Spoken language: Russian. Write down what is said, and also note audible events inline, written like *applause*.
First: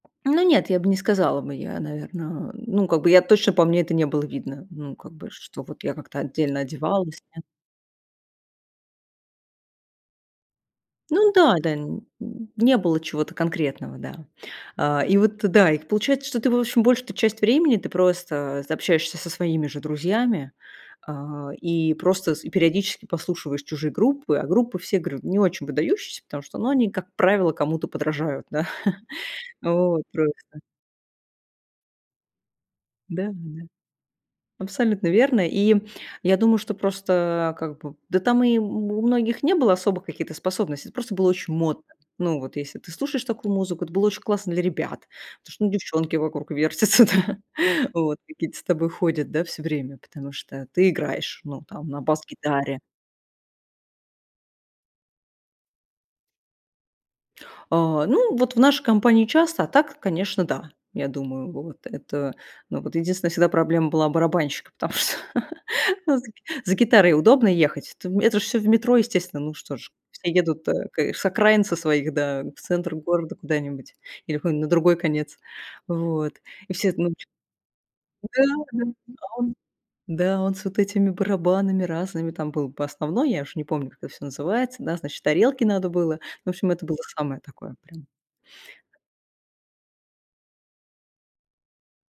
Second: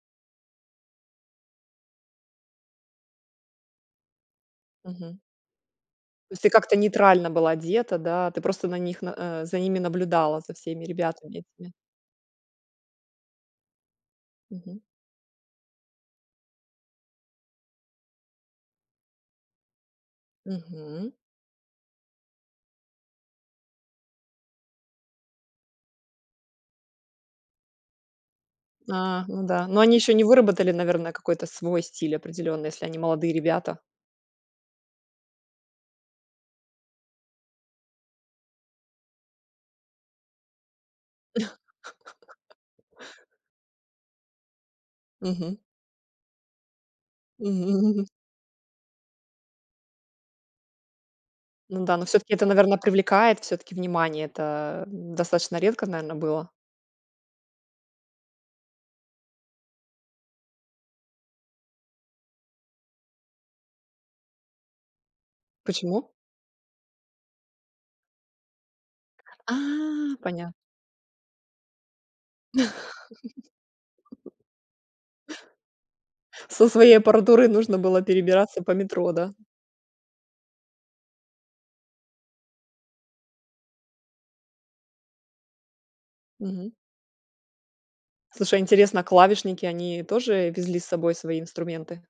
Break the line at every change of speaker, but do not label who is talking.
Ну нет, я бы не сказала бы, я, наверно. Ну, как бы я точно по мне это не было видно. Ну, как
Мгм.
бы, что вот я как-то
То есть ты
отдельно
как-то
одевалась,
нейтрально
не
была одета, да, ты просто на них на, э, за ними наблюдала, за всеми
Ну
ребятами
да,
этими?
да, не было чего-то конкретного, да,
Мгм.
а. И вот да, и получается, что ты, в общем, большую-то часть времени ты просто, э, общаешься со своими же друзьями,
Мгм.
э, и просто с и периодически послушиваешь чужие группы. А группы, все говорю, не очень выдающиеся, потому что, ну, они, как правило, кому-то подражают. Да,
А, ну да, но они
вот,
ещё не
просто.
выработали, наверное, какой-то свой стиль определённый, если они
Да
молодые
да.
ребята.
Абсолютно верно. И я думаю, что просто, как бы, да, там и у многих не было особо каких-то способностей, это просто было очень модно. Ну, вот если
*laughs*
ты слушаешь такую музыку, это было очень классно для ребят, потому
Мгм.
что, ну, девчонки вокруг вертятся, да,
Мгм.
вот какие-то с тобой ходят, да, всё время, потому что ты играешь, ну,
Ну
там
да,
на
но всё-таки это, наверное,
бас-гитаре.
привлекает всё-таки внимание. Это достаточно редко, наверное, было.
Э, ну вот в нашей компании часто, а так, конечно, да, я думаю. Вот это, ну вот, единственная всегда проблема была барабанщика, потому что,
Почему?
ну, за за гитарой удобно ехать, это в это ж все в метро, естественно.
А,
Ну что ж, все
поня
едут, э, к с окраин со своих, да, в центр города куда-нибудь
*laughs*
или на другой конец вот.
Со
И все,
своей
ну чё
аппаратурой нужно было
Да
перебираться по
да,
метро, да.
а он да, он с вот этими барабанами разными, там был бы основной, я уж не помню, как это всё называется. Да, значит, тарелки надо было. Ну, в общем,
Мгм.
это было самое такое прям.
Слушай, интересно, клавишники они тоже везли с собой свои инструменты?